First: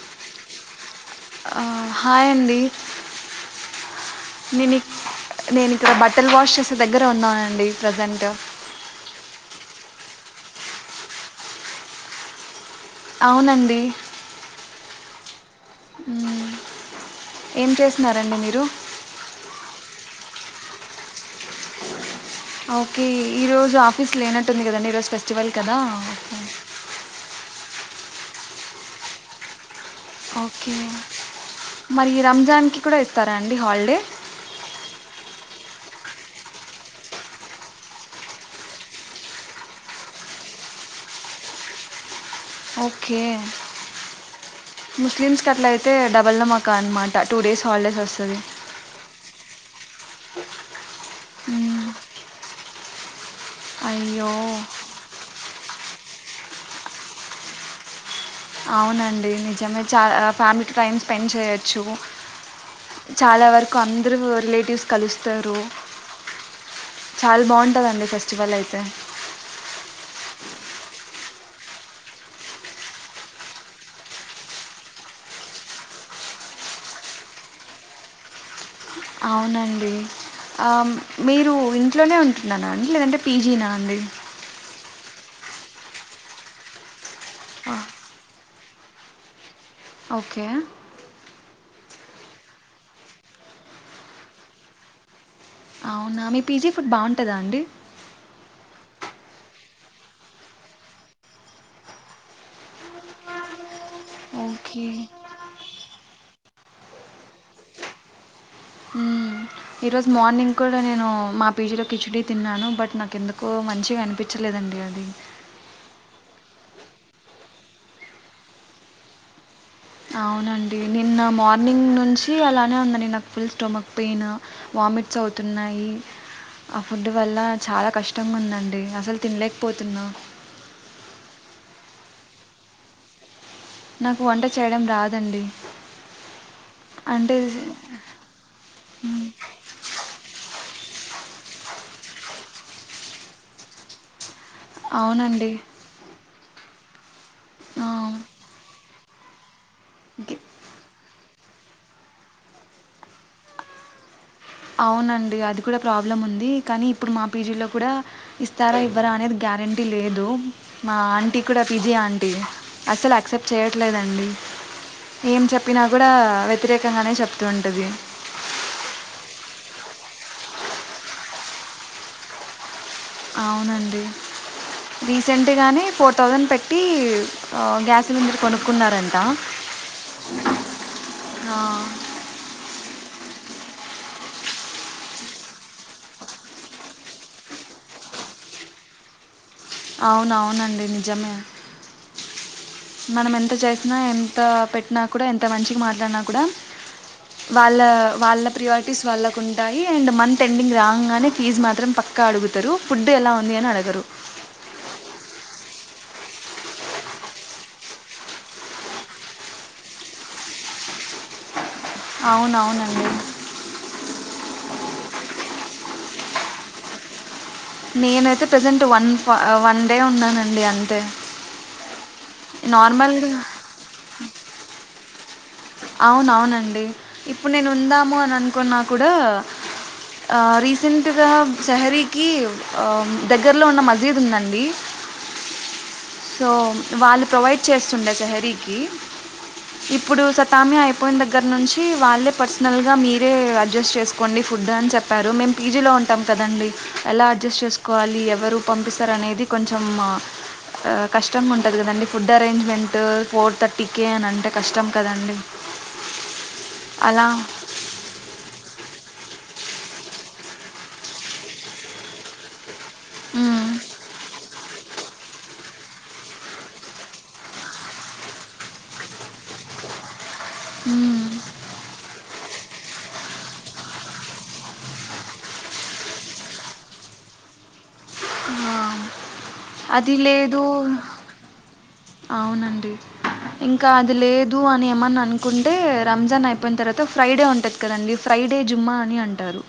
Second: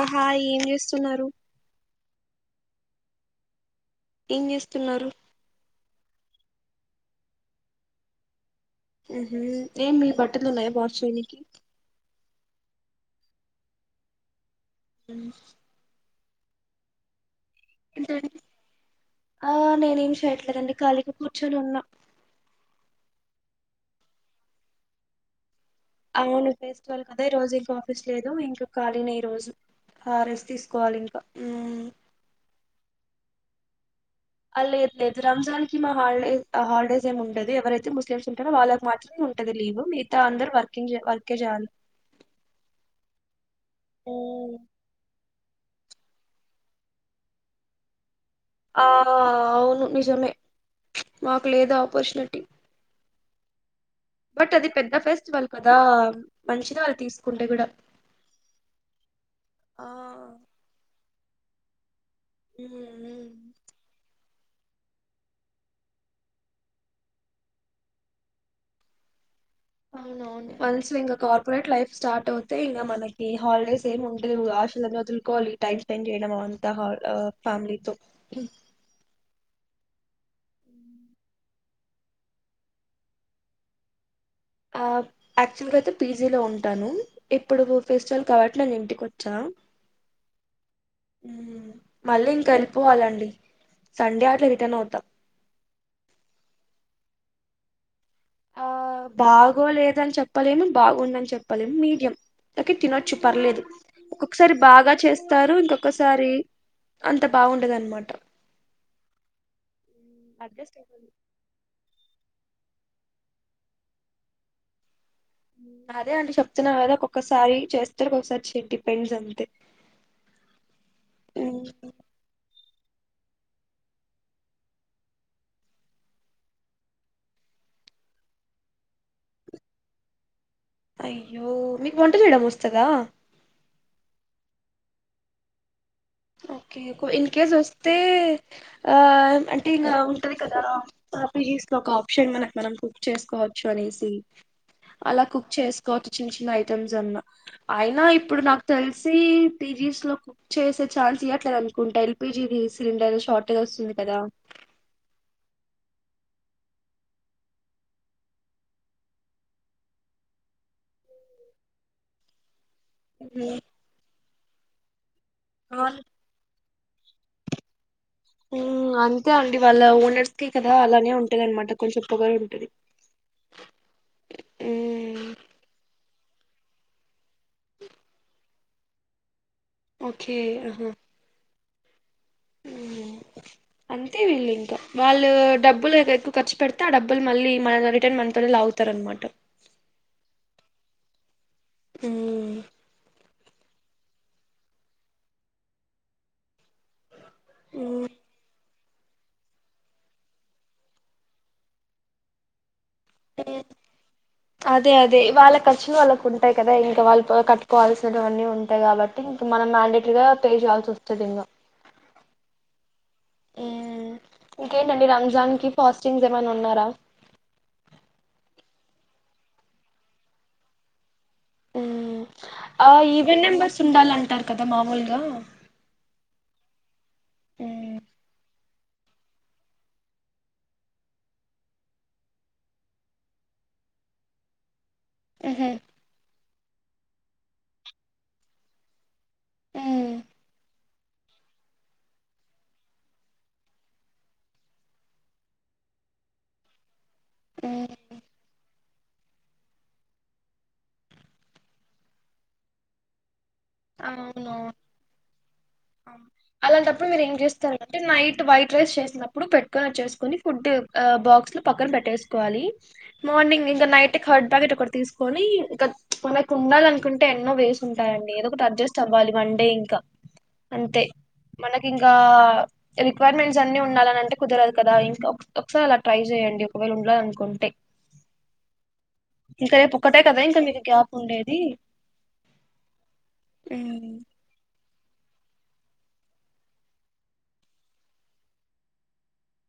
ఆహా ఏం జూస్ ఆ హాయ్ అండి ఏం నేను జేస్తున్నారు ఇక్- నేను ఇక్కడ బట్టల్ వాష్ చేసే దగ్గర ఉన్నానండి ప్రజెంట్ ఊహూ ఏం మీ బట్టలున్నాయా వాష్ చేయనీకి ఔనండి హుమ్ ఉమ్ ఏం చేస్తున్నారండి మీరు [unintelligible] ఖాళీగ కూర్చొని ఉన్నా ఓకే ఈ రోజు ఆఫీస్ లేనట్టుంది కదండి ఈ రోజు ఫెస్టివల్ కదా ఓకే అవును ఫెస్టివల్ కదా ఈ రోజు ఇంకా ఆఫీస్ లేదు ఇంక ఖాళీనే ఈ రోజు ఆ రెస్ట్ ఓకే తీసుకోవాలి ఇంకా ఉమ్ మరి రంజాన్ కి కూడా ఏత్తారా అండి హాల్డే ఆ లేదు లేదు రంజాన్ కి మా హాలిడే ఆ హాలిడేస్ ఏం ఉండది ఎవరైతే ముస్లిమ్స్ ఉంటారో వాళ్ళకి మాత్రమే ఉంటది లీవు మిగతా అందరూ వర్కింగే వర్కే చేయాలి ఓకే ముస్లిమ్స్ కట్లా ఐ తే డబుల్ ధమాకా అనమాట టూ డేస్ హాలిడేస్ వస్తది ఆహా అవును నిజమే మాకు లేదా మ్, ఆపర్చునిటీ అయ్యో బట్ అది పెద్ద ఫెస్టివల్ కదా మంచిది వాళ్ళు తీసుకుంటే కూడా అవునండి నిజమే ఆ చాలా ఫ్యామిలీకి టైమ్ స్పెండ్ చేయొచ్చు ఉమ్ ఉమ్. చాలా వరకు అందురూ రిలేటివ్స్ కలుస్తారు చాల్ బావుంటదండి ఫెస్టివల్ ఐతే అవునవును వన్స్ ఇంకా కార్పొరేట్ లైఫ్ స్టార్ట్ అవుతే ఇంగ మనకి హాలిడేస్ ఏం ఉండదు ఆషలన్నీ వదులుకోవాలి టైమ్ స్పెండ్ చేయడం అంత [unintelligible] ఫ్యామిలీతో అవునండి ఆ మీరు ఇంట్లోనే ఉంటున్నారా అండి లేదంటే పీ జీ నా అండి యాప్ యాక్చువల్గా అయితే పీ జీ లో ఉంటాను ఇప్పుడు ఆ, ఫెస్టివల్ కాబట్టి నేను ఇంటికొచ్చా ఓకే ఊ మళ్ళీ ఇంక ఎళ్ళిపోవాలండి సండే ఆట్లా రిటర్న్ అవుతా అవునా మీ పీ జీ ఫుడ్ బావుంటదా అండి ఆ బాగోలేదని చెప్పలేను బాగుందని చెప్పలేం మీడియం ఓకే తినొచ్చు పర్లేదు ఒక కసారి ఓకే బాగా చేస్తారు ఇంకొకసారి అంత బావుండదన్నమాట ఈ రోజు మార్నింగ్ కూడా నేను మా పీ జీ లో కిచిడీ తిన్నాను బట్ నా కెందుకో మంచిగ అన్పిచ్చలేదండి అది ఉమ్ అదే అండి చెప్తున్నా కదా ఒక్కొక్కసారి చేస్తరు ఒకసారి [inaudible] అంతే అవునండి నిన్న ఉమ్, మార్నింగ్ నుంచి అలా [unintelligible] నాక్ ఫుల్ స్టమక్ పెయిన్ వామిట్స్ అవుతున్నాయి. ఆ ఫుడ్ వల్ల చాలా కష్టంగా ఉందండి అసల్ తిన్లేక్పోతున్నా అయ్యో మీకు వంట చేయడం వస్తదా నాకు వంట చేయడం రాదండి. ఓకే ఇన్ అంటే కేేస్ వస్తే ఆ అంటే ఇగ ఉంటది కదా అట్లెస్ట్ ఒక ఆప్షన్ మనక్ మనం కుక్ చేసుకోవచ్చు అనేసి అలా అవునండి కుక్ చేసుకోవచ్చు చిన్న చిన్న ఐ ఇతం జన్న ఆ! అయినా ఇప్పుడు నాక్ తెల్ సీ టీజీస్లో గి కుక్ చేసే ఛాన్స్ ఇయ్యట్లేదు అనుకుంటా ఎల్ పి జీ రి సిలిండర్ షార్టేజ్ వస్తుంది కదా అవునండి అది కూడా ప్రాబ్లం ఉంది కానీ ఇప్పుడు మా పీ జీ లో కూడా ఇస్తారా ఇవ్వరా అనేది గ్యారెంటీ లేదు మా ఆంటీ కూడా పీ జీ ఆంటీ అసలు ఆక్సెప్ట్ ఉమ్. చేయట్లేదండి ఏం చెప్పినా ఆ కూడా వె వ్యతిరేకంగానే చెప్తూ ఉంటది. ఆ అంతే అండి వాళ్ళ ఓనర్స్కే కదా అలానే ఉంటదన్నమాట కొంచెం పొగరుంటది. అవునండి మ్మ్ రీసెంట్ గాని పో థౌసండ్ పెట్టి ఆ గ్యాస్ సిలిండర్ కొను కున్నారంటా ఓకే ఆహా ఉమ్, అంతే వీళ్ళు ఇంకా వాళ్ళు డబ్బులు ఎక్కువ ఖర్చు పెడితే ఆ డబ్బులు మళ్ళీ మన రిటర్న్ మనతో లాగుతారన్నమాట అవునవునండి నిజమే మ్ మనం ఎంత చేసినా ఎంత పెట్టినా కూడా ఎంత మంచికి మాట్లాడినా కూడా వాళ్ళ ఉమ్, వాళ్ళ ప్రియ టిస్ వాళ్ళక్ ఉంటాయి. అండ్ మంత్ ఎండింగ్ రాంగనే ఫీజ్ మాత్రం పక్కా అడుగుతరు. ఫుడ్డు ఎలా ఉంది అని అడగరు అదే అదే వాళ్ళ ఖర్చులు వాళ్ళక్ ఉంటాయి కదా ఇంకా వాళ్ళు కట్టుకోవాల్సినవన్నీ ఉంటాయి కాబట్టి ఇంకా మనం మ్యాండేట్రీగా పే చేయాల్సి వస్తుంది ఇంకా అవునవునండి ఇంకేంటండి రంజాన్కి ఫాస్టింగ్స్ ఏమైనా ఉన్నారా నేనైతే ప్రజెంట్ వన్ వన్ డే ఉన్నానండి అంతే ఓ ఆ నార్మల్గా ఈవెన్ నెంబర్స్ ఉండాలంటారు కదా మామూల్గా అ అవునవునండి. ఇప్పుడు నేన్ ఉమ్, ఉందాము అని అన్ కొన్నా కూడా రీసెంట్గా శహరీకి దగ్గరలో ఉన్న మజీద్ ఉందండి. ఉహు సో వాళ్ళు ప్రొవైడ్ చేస్తుండే సెహరీకి. ఉమ్ ఇప్పుడు స అయిపోయిన దగ్గర నుంచి వాళ్ళే పర్సనల్ గా మీరే అడ్జస్ట్ చేసుకోండి ఫుడ్ అని చెప్పారు మేము పీజీలో ఉంటాం కదండి. ఎలా అడ్జస్ట్ ఉమ్ చేసుకోవాలి ఎవరు పంపిస్ అనేది కొంచెం కష్టంగా ఉంటది కదండి ఫుడ్ అరేంజ్మెంటు ఫోర్ థర్టీకే అని అంటే అవునవును కష్టం కదండి. అలాంటప్పుడు మీరు అలా ఏం చేస్తారంటే నైట్ వైట్ రైస్ చేసినప్పుడు పెట్టుకొని వచ్చేసుకొని ఫుడ్ బాక్స్ లో పక్కన పెట్టేసుకోవాలి. మార్నింగ్ మ్మ్. ఇంకా నైట్ కర్డ్ ప్యాకెట్ ఒకట్ తీస్కొని ఇక మనకుండాలనుకుంటే ఎన్నో వేస్ ఉంటాయండి ఏదో పోతే అడ్జెస్ట్ అవ్వాలి వన్ డే ఇంకా అంతే మ్మ్. మనకి ఇంకా రిక్వైర్మెంట్స్ అన్ని ఉండాలనంటే కుదరదు కదా ఇంకా ఒకసారి అలా ట్రై చేయండి ఒకవేళ ఉండాలనుకుంటే ఆ, ఇంకా రేపు అది ఒక్కటే కదా ఇంకా లేదు మీకు గ్యాప్ ఉండేది అవునండి ఇంకా అది లేదు అని ఏమన్న అనుకుంటే రంజాన్ అయిపోయిన తర్వాత ఫ్రైడే ఉంటది కదండి ఫ్రైడే జుమ్మా అని అంటారు.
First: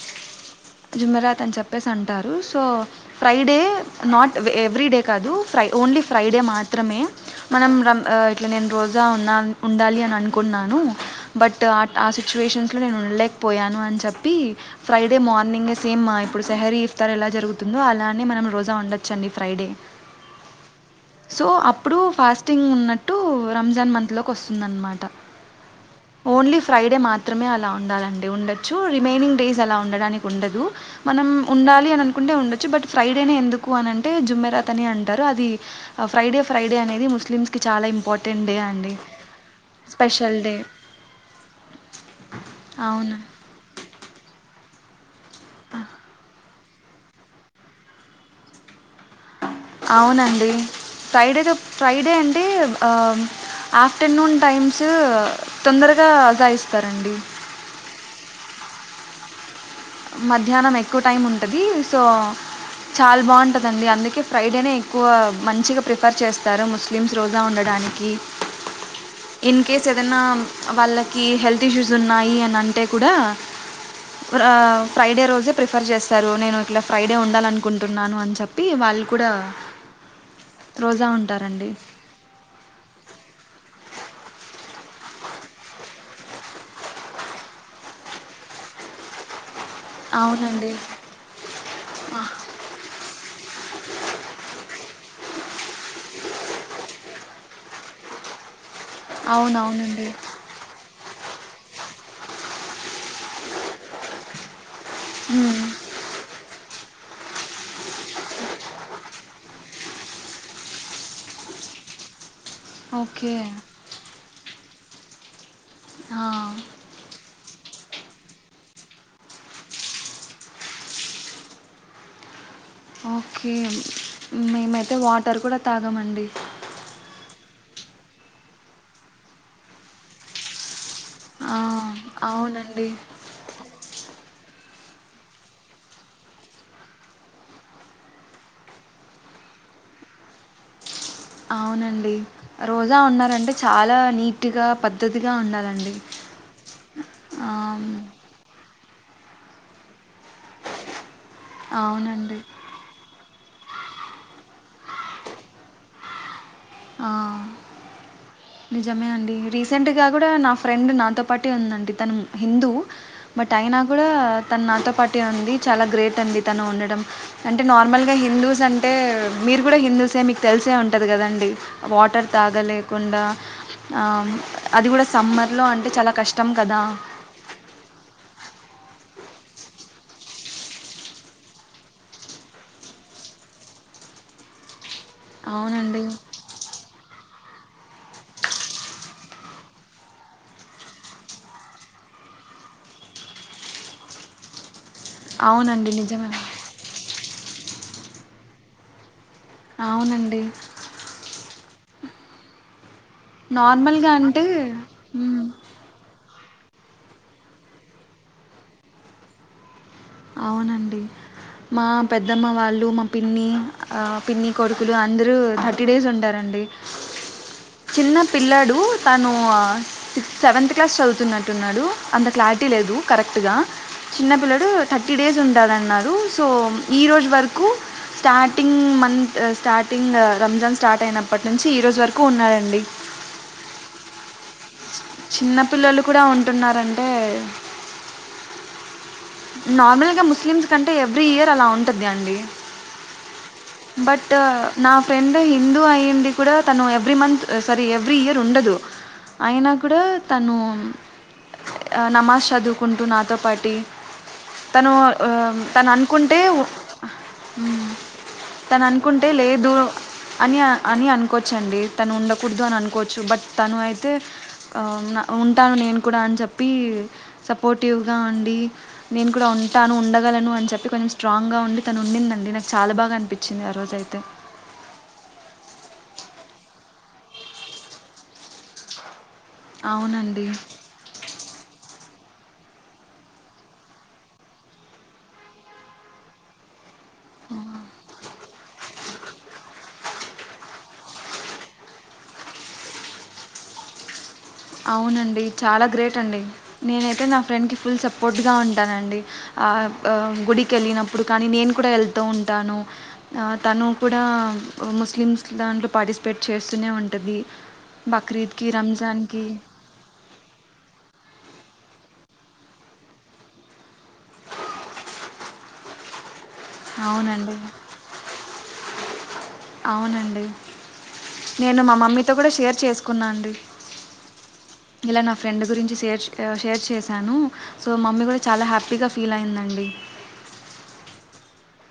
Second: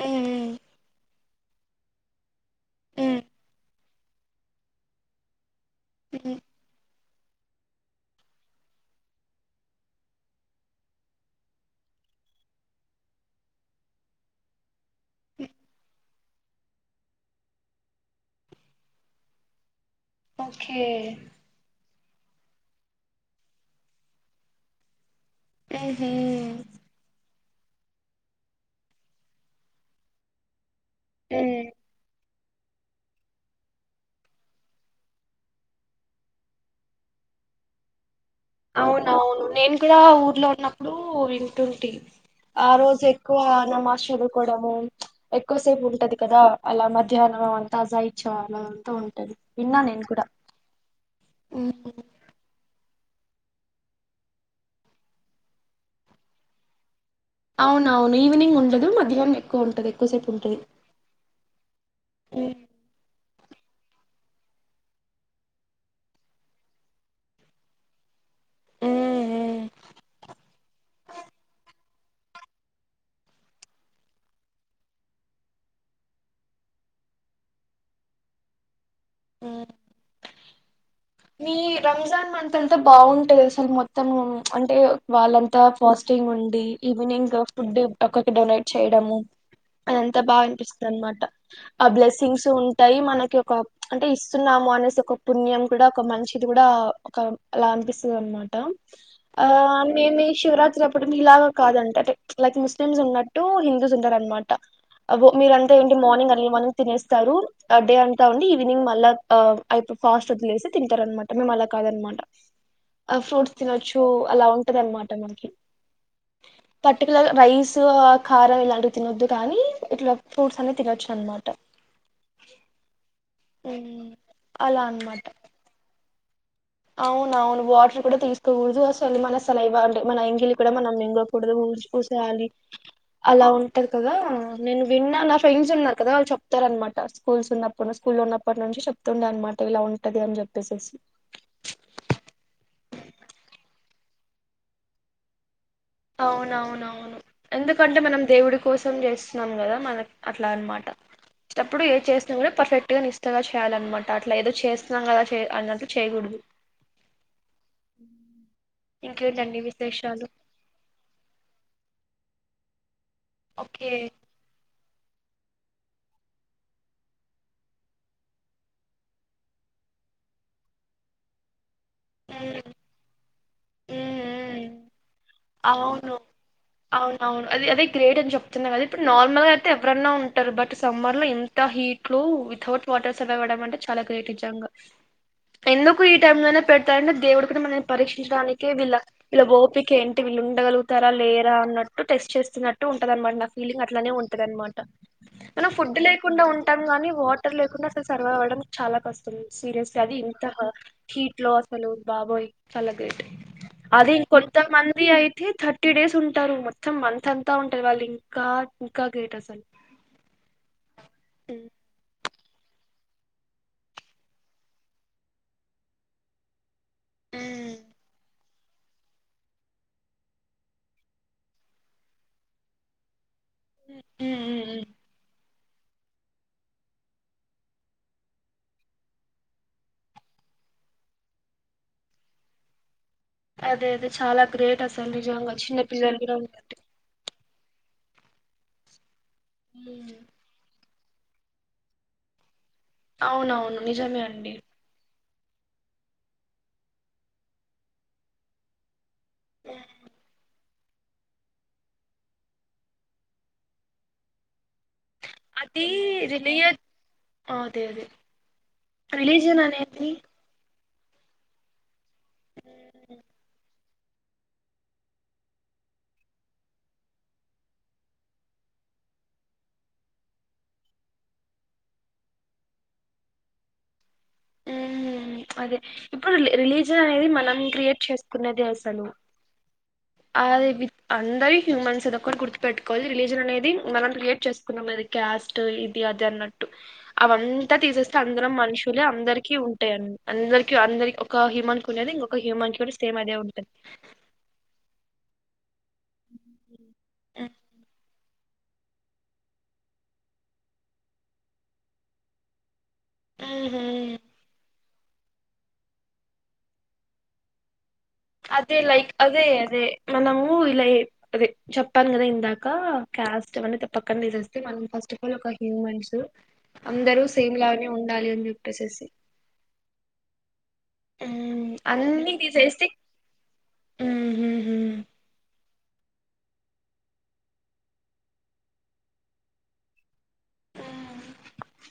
హ్మ్ జుమెరాత్ అని చెప్పేసి అంటారు so Friday not every day కాదు ఫ్రై ఓన్లీ ఫ్రైడే మాత్రమే మనం ఇట్లా నేను రోజా ఉన్నా ఉండాలి అని అనుకున్నాను బట్ ఆ సిచ్యువేషన్స్లో నేను ఉండలేకపోయాను అని చెప్పి ఫ్రైడే మార్ని నింగే సేమ్ ఇప్పుడు సెహరీ ఇఫ్తార్ ఎలా జరుగుతుందో అలానే మనం రోజా ఉండొచ్చండి ఫ్రైడే. ఓకే సో అప్పుడు ఫాస్టింగ్ ఉన్నట్టు రంజాన్ మంత్లోకి వస్తుందనమాట హ్మ్ హు మాత్రమే అలా ఉండాలండి ఉండచ్చు రిమైనింగ్ డేస్ అలా ఉండడానికి ఉండదు మనం ఉండాలి అని అనుకుంటే ఉండ చ్చు బట్ ఫ్రైడేనే ఎందుకు అనంటే జమ్మెరాత్ అని అంటారు. అది ఫ్రైడే ఫ్రైడే అనేది ముస్లిమ్స్కి చాలా ఇంపార్టెంట్. డే అండి అవునవును నేను కూడా స్పెషల్ ఊర్లో డే ఉన్నప్పుడు వింటుంటి ఆ రోజు అవును ఎక్కువ నమాజ్ చదువుకోవడము ఎక్కువసేపు ఉంటది కదా అలా మధ్యాహ్న వ తాజా ఇచ్చ అలా అంత ఉం అవునండి ఫ్రైడేగా ఉమ్, ఫ్రైడే అంటే ఆ ఆఫ్టర్నూన్ టైమ్స తొందరగా అజా ఇస్తారండి. అవునవును ఈవినింగ్ ఉండదు మధ్యాహ్నం ఎక్కువ ఉంటది ఎక్కువసేపు ఉంటది మధ్యాహ్నం ఎక్కువ టైం ఉంటది సో ఉమ్, చాలా బాగుంటది డి అందుకే ఫ్రైడేనే ఎక్కువ మంచిగా ప్రిఫర్ చేస్తారు ముస్లిమ్స్ రోజా ఉండడానికి ఉమ్, ఇన్ ఉమ్, కేస్ ఏదైనా వాళ్ళకి హెల్త్ ఇష్యూస్ ఉన్నాయి అని అంటే కూడా ఫ్రైడే రోజే ప్రిఫర్ చేస్తారు నేను ఇట్లా ఫ్రైడే ఉండాలనుకుంటున్నాను అని చెప్పి వాళ్ళు పుడా ఉమ్. మీ రంజాన్ అంత అంతా బాగుంటాది అసలు మొత్తం తను అంటే వాళ్ళంతా ఫాస్టింగ్ ఉండి ఈవినింగ్ ఫుడ్ ఒక్క డొనేట్ చేయడము అది ఎంత బాగా అవునండి అనిపిస్తుంది అనమాట ఆ బ్లెస్సింగ్స్ ఉంటాయి మనకి ఒక అంటే ఇస్తున్నాము అనేసి ఒక పుణ్యం కూడా ఒక మంచిది కూడా ఒక అలా అనిపిస్తుంది అనమాట ఆ అవునవునండి నేను శివరాత్రి అప్పటి ఇలాగ కాదంట ట లక్ ముస్లిమ్స్ ఉన్నా టూ హిందూస్ ఉంటార అనమాట మీరంతా ఏంటి అర్లీ మార్నింగ్ తినేస్ తరు ఆ డే అంతా ఉండి ఈవినింగ్ మళ్ళ అ అయి ఫాస్ట్ వదిలేసి తింటారనమాట మేము అలా కాదనమాట ఆ ఓకే ఫ్రూట్స్ తినొచ్చు అలా ఉంటది అన్నమాట మనకి పర్టికల రైస్ కారం ఇలాంటివి తినొద్దు కానీ ఇట్లా ఫ్రూట్స్ అనే తినొచ్చు అనమాట ఓకే అలా మేమైతే అనమాట వాటర్ కూడా తాగమండి అవున అవును వాటర్ కూడా తీసుకోకూడదు అసలు మన అసలుంటే మన ఎంగిలి కూడా మనం ఇకూడదు ఆ ఊ చూసేయాలి అవునండి అలా ఉంటది కదా నేను విన్నా నా ఫ్రెండ్స్ ఉన్నా కదా వాళ్ళు చెప్తారనమాట స్కూల్స్ ఉన్నప్పుడు స్కూల్ ఉన్నప్పటి నుంచి చెప్తుండే అనమాట ఇలా ఉంటది అని చెప్పేసేసి అవునండి రోజా ఉన్నారంటే చాలా నీట్గా పద్ధతిగా ఉండాలండి అవునవునవును ఆ ఎందుకంటే మనం దేవుడి కోసం చేస్త న్నాం కదా మనకి అట్లా అనమాట ఇప్పుడు ఏ చేసినా అవునండి కూడా పర్ఫెక్ట్గా నిఇస్తగా చేయాలన్నమాట అట్లా ఏదో చేస్తున్నాం కదా చే అన్నట్టు చేయకూడదు ఆ నిజమే అండి ఇంకేంటండి రీసెంట్ గా విశేషాలు కూడా నా ఫ్రెండ్ ఆంటే నాతో పాటే ఉందండి తను హిందూ బట్ అగ నా ఓకే కూడా తనతో పటి ఉంది చాలా గ్రేట్ అండి తను ఉండటం అంటే నార్మల్గా హిందూస్ అంటే మీరు కూడా హిందూసే మీకు తెలిసే ఉంటుంది కదండి వాటర్ ఉమ్, తాగలేకుండా అ ఉమ్, ఉమ్. అది గుడా సమ్మర్ అవును అవును అవును అది అదే గ్రేట్ అని చెప్తున్నా గాద ఇ నార్మల్గా అయితే ఎవరన్నా ఉంటారు. బట్ సమ్మర్ లో ఇంత హీట్లో వితౌట్ వాటర్ సర్వైవ్ అవడం అంటే చాలా గ్రేట్ నీజంగా ఎందుకు అవునండి ఈ టైం లోనే పెడతాడు అంటే దేవుడు ఇక్కడ మనన్నీ పరీక్షించడానికి వీళ్ళ ఓపిక ఏం వీళ్ళు ఉండగలుగుతారా లేరా అన్నట్టు టెస్ట్ చేస్తున్నట్టు ఉంటదన్నమాట నా ఫీలింగ్ అట్లానే ఉంటది అన్నమాట మనం అవునండి ఫుడ్ నిజమే లేకుండా ఉంటాం గానీ వా టార్ లేకుండా అస్సలు సర్వైవ్ అవ్వడం చాలా క ష్టం సీరియస్ వ్యాధి అవునండి ఇంత హా హీట్ లో ఆ హాలో బాబోయ్ చాల నార్మల్గా అంటే మ్మ్ ఆయితే థర్టీ డేస్ ఉంటారు మొత్తం మంత్ అంతా ఉంటారు వాళ్ళు ఇంకా ఇంకా గేట్ అసలు అవునండి ఉమ్. మా పెద్ద ద్దమ్మ వాళ్ళు మా పిన్ని పిన్ని కొడుకులు అందరూ థర్టీ డేస్ ఉంటారండి. ఉమ్, చిన్న పిల్లాడు ను తను ఆ సెవంత్ క్లాస్ చదున్నట్టు ఉన్నాడు. అంత క్లారిటీ లేదు కరె ట్టుగా చిన్న ఉమ్, ఉమ్, పిల్లోడు ఉమ్. ఉంటదన్నారు సో ఈ రోజు వరకు starting month starting Ramzan start అయినప్పటి నుంచి ఈ రోజు వరకు ఉన్నారండి. అదే అదే చాలా గ్రేట్ చిన్న పిల్లలు కూడా ఉంటున్నారంటే ఉమ్, నార్మల్గా ముస్లిమ్స్ కం అంటే ఎవ్రీ ఇయర్ అలా ఉంటద్ది అండి. అవునవును నిజమే బట్ అండి నా ఫ్రెండ్ హిందూ అయిండీ కూడా తను every month sorry every year ఉండదు. అయినా ఉమ్, కూడా తను ఆ నమాజ్ చదువుకుంటూ నాతో పాటి తను అది తను అనుకుంటే ఉ రిలియ అదే అదే తను అనుకుంటే రిలీజియన్ లేదు అనేది అని అని అనుకోవచ్చండి. తను ఉండకూదు. అని అనుకోవచ్చు బట్ తను అయి అయితే ఆ ఉ ఉంటాను నేను కూడా అని చెప్పి సపోర్టివ్గా ఉండి నేను కూడా ఉంటాను. ఉండగలను అని చెప్పి కొంచెం స్ట్రాంగ్గా ఉండి. తను ఉండిందండి. నాకు చాలా బాగా అనిపించింది. ఆ రోజైతే ఉహ్ అదే ఇప్పుడు రిలీజిన్ అనేది మనం క్రియేట్ చేసుకున్నది. అసలు ఆ అవునండి వి అందరి హ్యూమన్స్ గుర్తుపెట్టుకోవాలి రిలీజన్ అనేది మనం క్రియేట్ చేసుకున్నాం అది క్యాస్ట్ ఇది అది అన్నట్టు అవంతా తీసేస్తే అందరం మనుషు ఇలా అందరికీ ఉంటాయండి అందరికీ అందరి ఒక హ్యూమన్ కునేది ఇంకొక హ్యూమాన్ కి కూడా సేమ్ అదే ఉంటాది అవునండి చాలా గ్రేట్ అండి నేన అయితే నా ఫ్రెండ్కి ఫుల్ సపోర్ పోటీగా ఉంటానండి గుడికి వెళ్ళినప్పుడు కానీ నేను కూడా వెళ్తూ ఉంటాను ఆ ఉహు తను కూడా ముస్లిమ్స్ దాంట్లో పార్టిసిపేట్ చేస్తూనే ఉంటది బక్రీద్ కి అదే లైక్ రంజాన్ అదే అదే మనము ఇలా అదే చెప్పాను కదా ఇందాక కాస్ట్ అవన్నీ తప్పా పక్కనా తీసేస్తే మనం ఫస్ట్ ఆఫ్ ఆల్ ఒక హ్యూమన్స్ అందరూ అవునండి. సేమ్ లానే ఉండాలి. అని చెప్పేసేసి అవునండి. ఉమ్ నేను మా మమ్మీతో అన్ని కూడా షేర్ తీసేస్తే చేసుకున్నా అండి ఉహుహు ఇలా నా ఫ్రెండ్ మీ గురించి షేర్ షేర్ చేశాను సో మమ్మీ కూడా చాలా హ్యాపీగా ఫీల్ అయిందండి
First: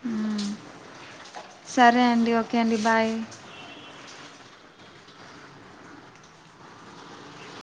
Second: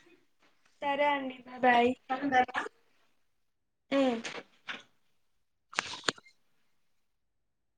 హ్మ్. సరే అండి బాయ్ సరే అండి ఓకే అండి బాయ్